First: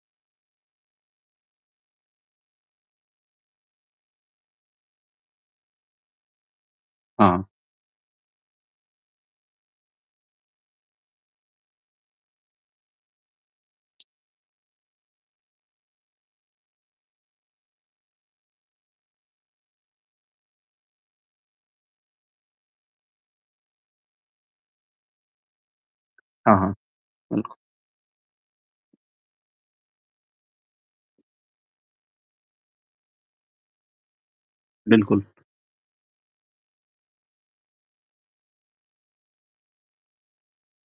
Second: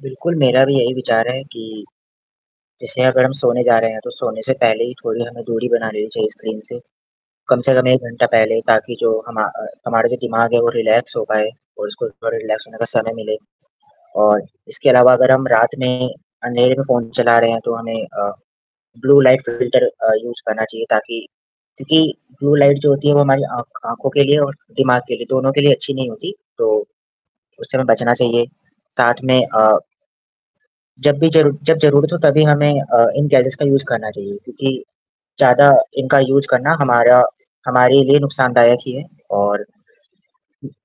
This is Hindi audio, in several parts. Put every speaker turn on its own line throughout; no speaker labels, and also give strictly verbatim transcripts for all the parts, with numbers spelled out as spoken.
बिल्कुल, मेरा भी यही विचार है कि जैसे अगर हम सोने जा रहे हैं तो सोने से पहले ही थोड़ी हमें दूरी बना ली चाहिए स्क्रीन से।
हाँ।
कम से कम एक घंटा पहले ताकि जो हमा अ, हमारे भी दिमाग है वो रिलैक्स हो जाए और उसको थोड़ा रिलैक्स होने का समय मिले और इसके अलावा अगर हम रात में अंधेरे में फ़ोन चला रहे हैं, तो हमें अ, ब्लू लाइट फ़िल्टर अ, यूज़ करना चाहिए ताकि क्योंकि ब्लू लाइट जो होती है वो हमारी आँख आँखों के लिए और दिमाग के लिए दोनों के लिए अच्छी नहीं होती।
हाँ,
तो
हाँ। बिल्कु
उससे हमें बचना चाहिए। साथ में अ जब भी ज़रू जब ज़रूरत हो तभी हमें अ, इन गैजेट्स का यूज़ करना चाहिए क्योंकि
बिल्कुल।
ज़्यादा इनका यूज़ करना हमारा हमारे लिए नुकसानदायक ही है और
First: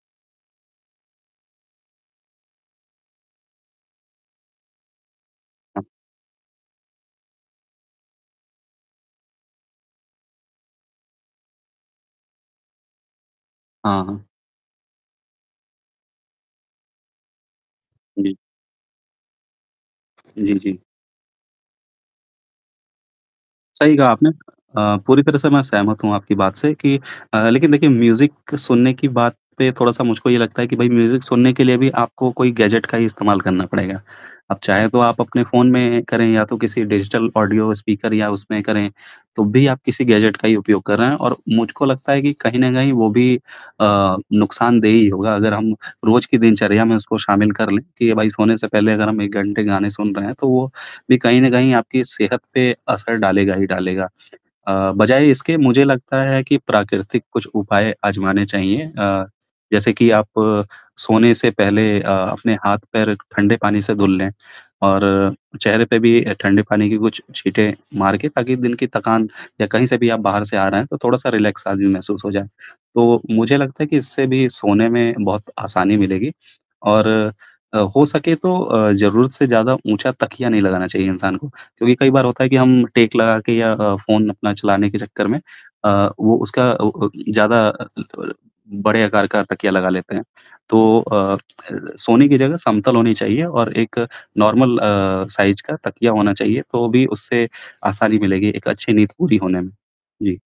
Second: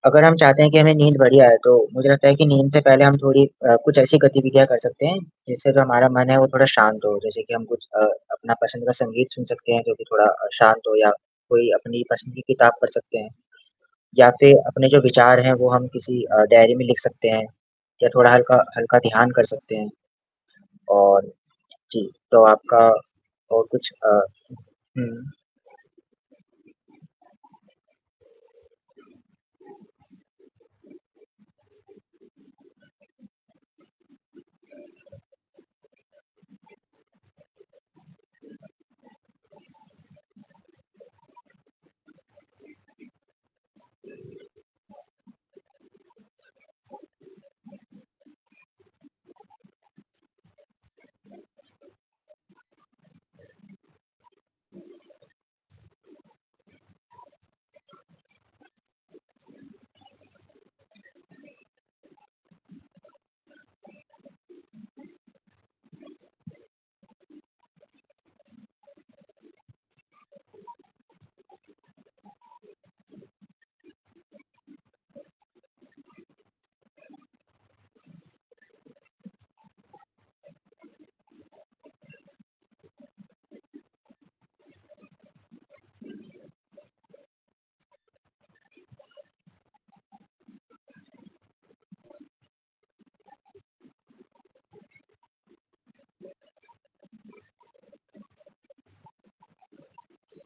अगर हम चाहते हैं कि हमें नींद बढ़िया आए तो मुझे लगता है कि नींद से पहले हम थोड़ी अ, कुछ ऐसी गतिविधियाँ कर सकते हैं जिससे तो हमारा मन है वो थोड़ा शांत हो। जैसे कि हम कुछ अ, अपना पसंद का संगीत सुन सकते हैं जो कि थोड़ा अ, शांत हो या कोई अपनी पसंदीदा किताब पढ़ सकते हैं।
हाँ, हाँ।
या फिर अपने जो विचार हैं वो हम किसी अ, डायरी में लिख सकते हैं। या थोड़ा
जी।
हल्का-हल्का ध्यान कर सकते हैं
जी, जी।
और जी। तो आपका और कुछ
सही कहा
अ,
आपने। अ, पूरी
हुँ।
तरह से मैं सहमत हूँ आपकी बात से कि अ, लेकिन देखिए म्यूज़िक सुनने की बात पे थोड़ा-सा मुझको ये लगता है कि भई म्यूज़िक सुनने के लिए भी आपको कोई गैजेट का ही इस्तेमाल करना पड़ेगा। अब चाहे तो आप अपने फ़ोन में करें या तो किसी डिजिटल ऑडियो स्पीकर या उसमें करें तो भी आप किसी गैजेट का ही उपयोग कर रहे हैं और मुझको लगता है कि कहीं न कहीं वो भी अ, नुकसानदेह ही होगा अगर हम रोज़ के दिनचर्या में उसको शामिल कर लें कि भाई सोने से पहले अगर एक घंटे गाने सुन रहे हैं तो वो भी कहीं न कहीं आपकी सेहत पे असर डालेगा ही डालेगा। अ, बजाए इसके मुझे लगता है कि प्राकृतिक कुछ उपाय आज़माने चाहिए अ, जैसे कि आप सोने से पहले अ, अपने हाथ-पैर ठंडे पानी से धुल लें और चेहरे पे भी अ, ठंडे पानी के कुछ छींटे मार के ताकि दिन की थकान या कहीं से भी आप बाहर से आ रहे हैं, तो थोड़ा-सा रिलैक्स भी महसूस हो जाए। तो मुझे लगता है कि इससे भी सोने में बहुत आसानी मिलेगी और अ, हो सके तो अ, ज़रूरत से ज़्यादा ऊँचा तकिया नहीं लगाना चाहिए इंसान को, क्योंकि कई बार होता है कि हम टेक लगा के या अ, फ़ोन अपना चलाने के चक्कर में अ, वो उसका अ अ, ज़्यादा [unintelligible] बड़े आकार का तकिया लगा लेते हैं। तो अ अ, सोने की जगह समतल होनी चाहिए और एक नॉर्मल अ, साइज़ का तकिया होना चाहिए तो भी उससे आसानी मिलेगी एक अच्छी नींद पूरी होने में। जी।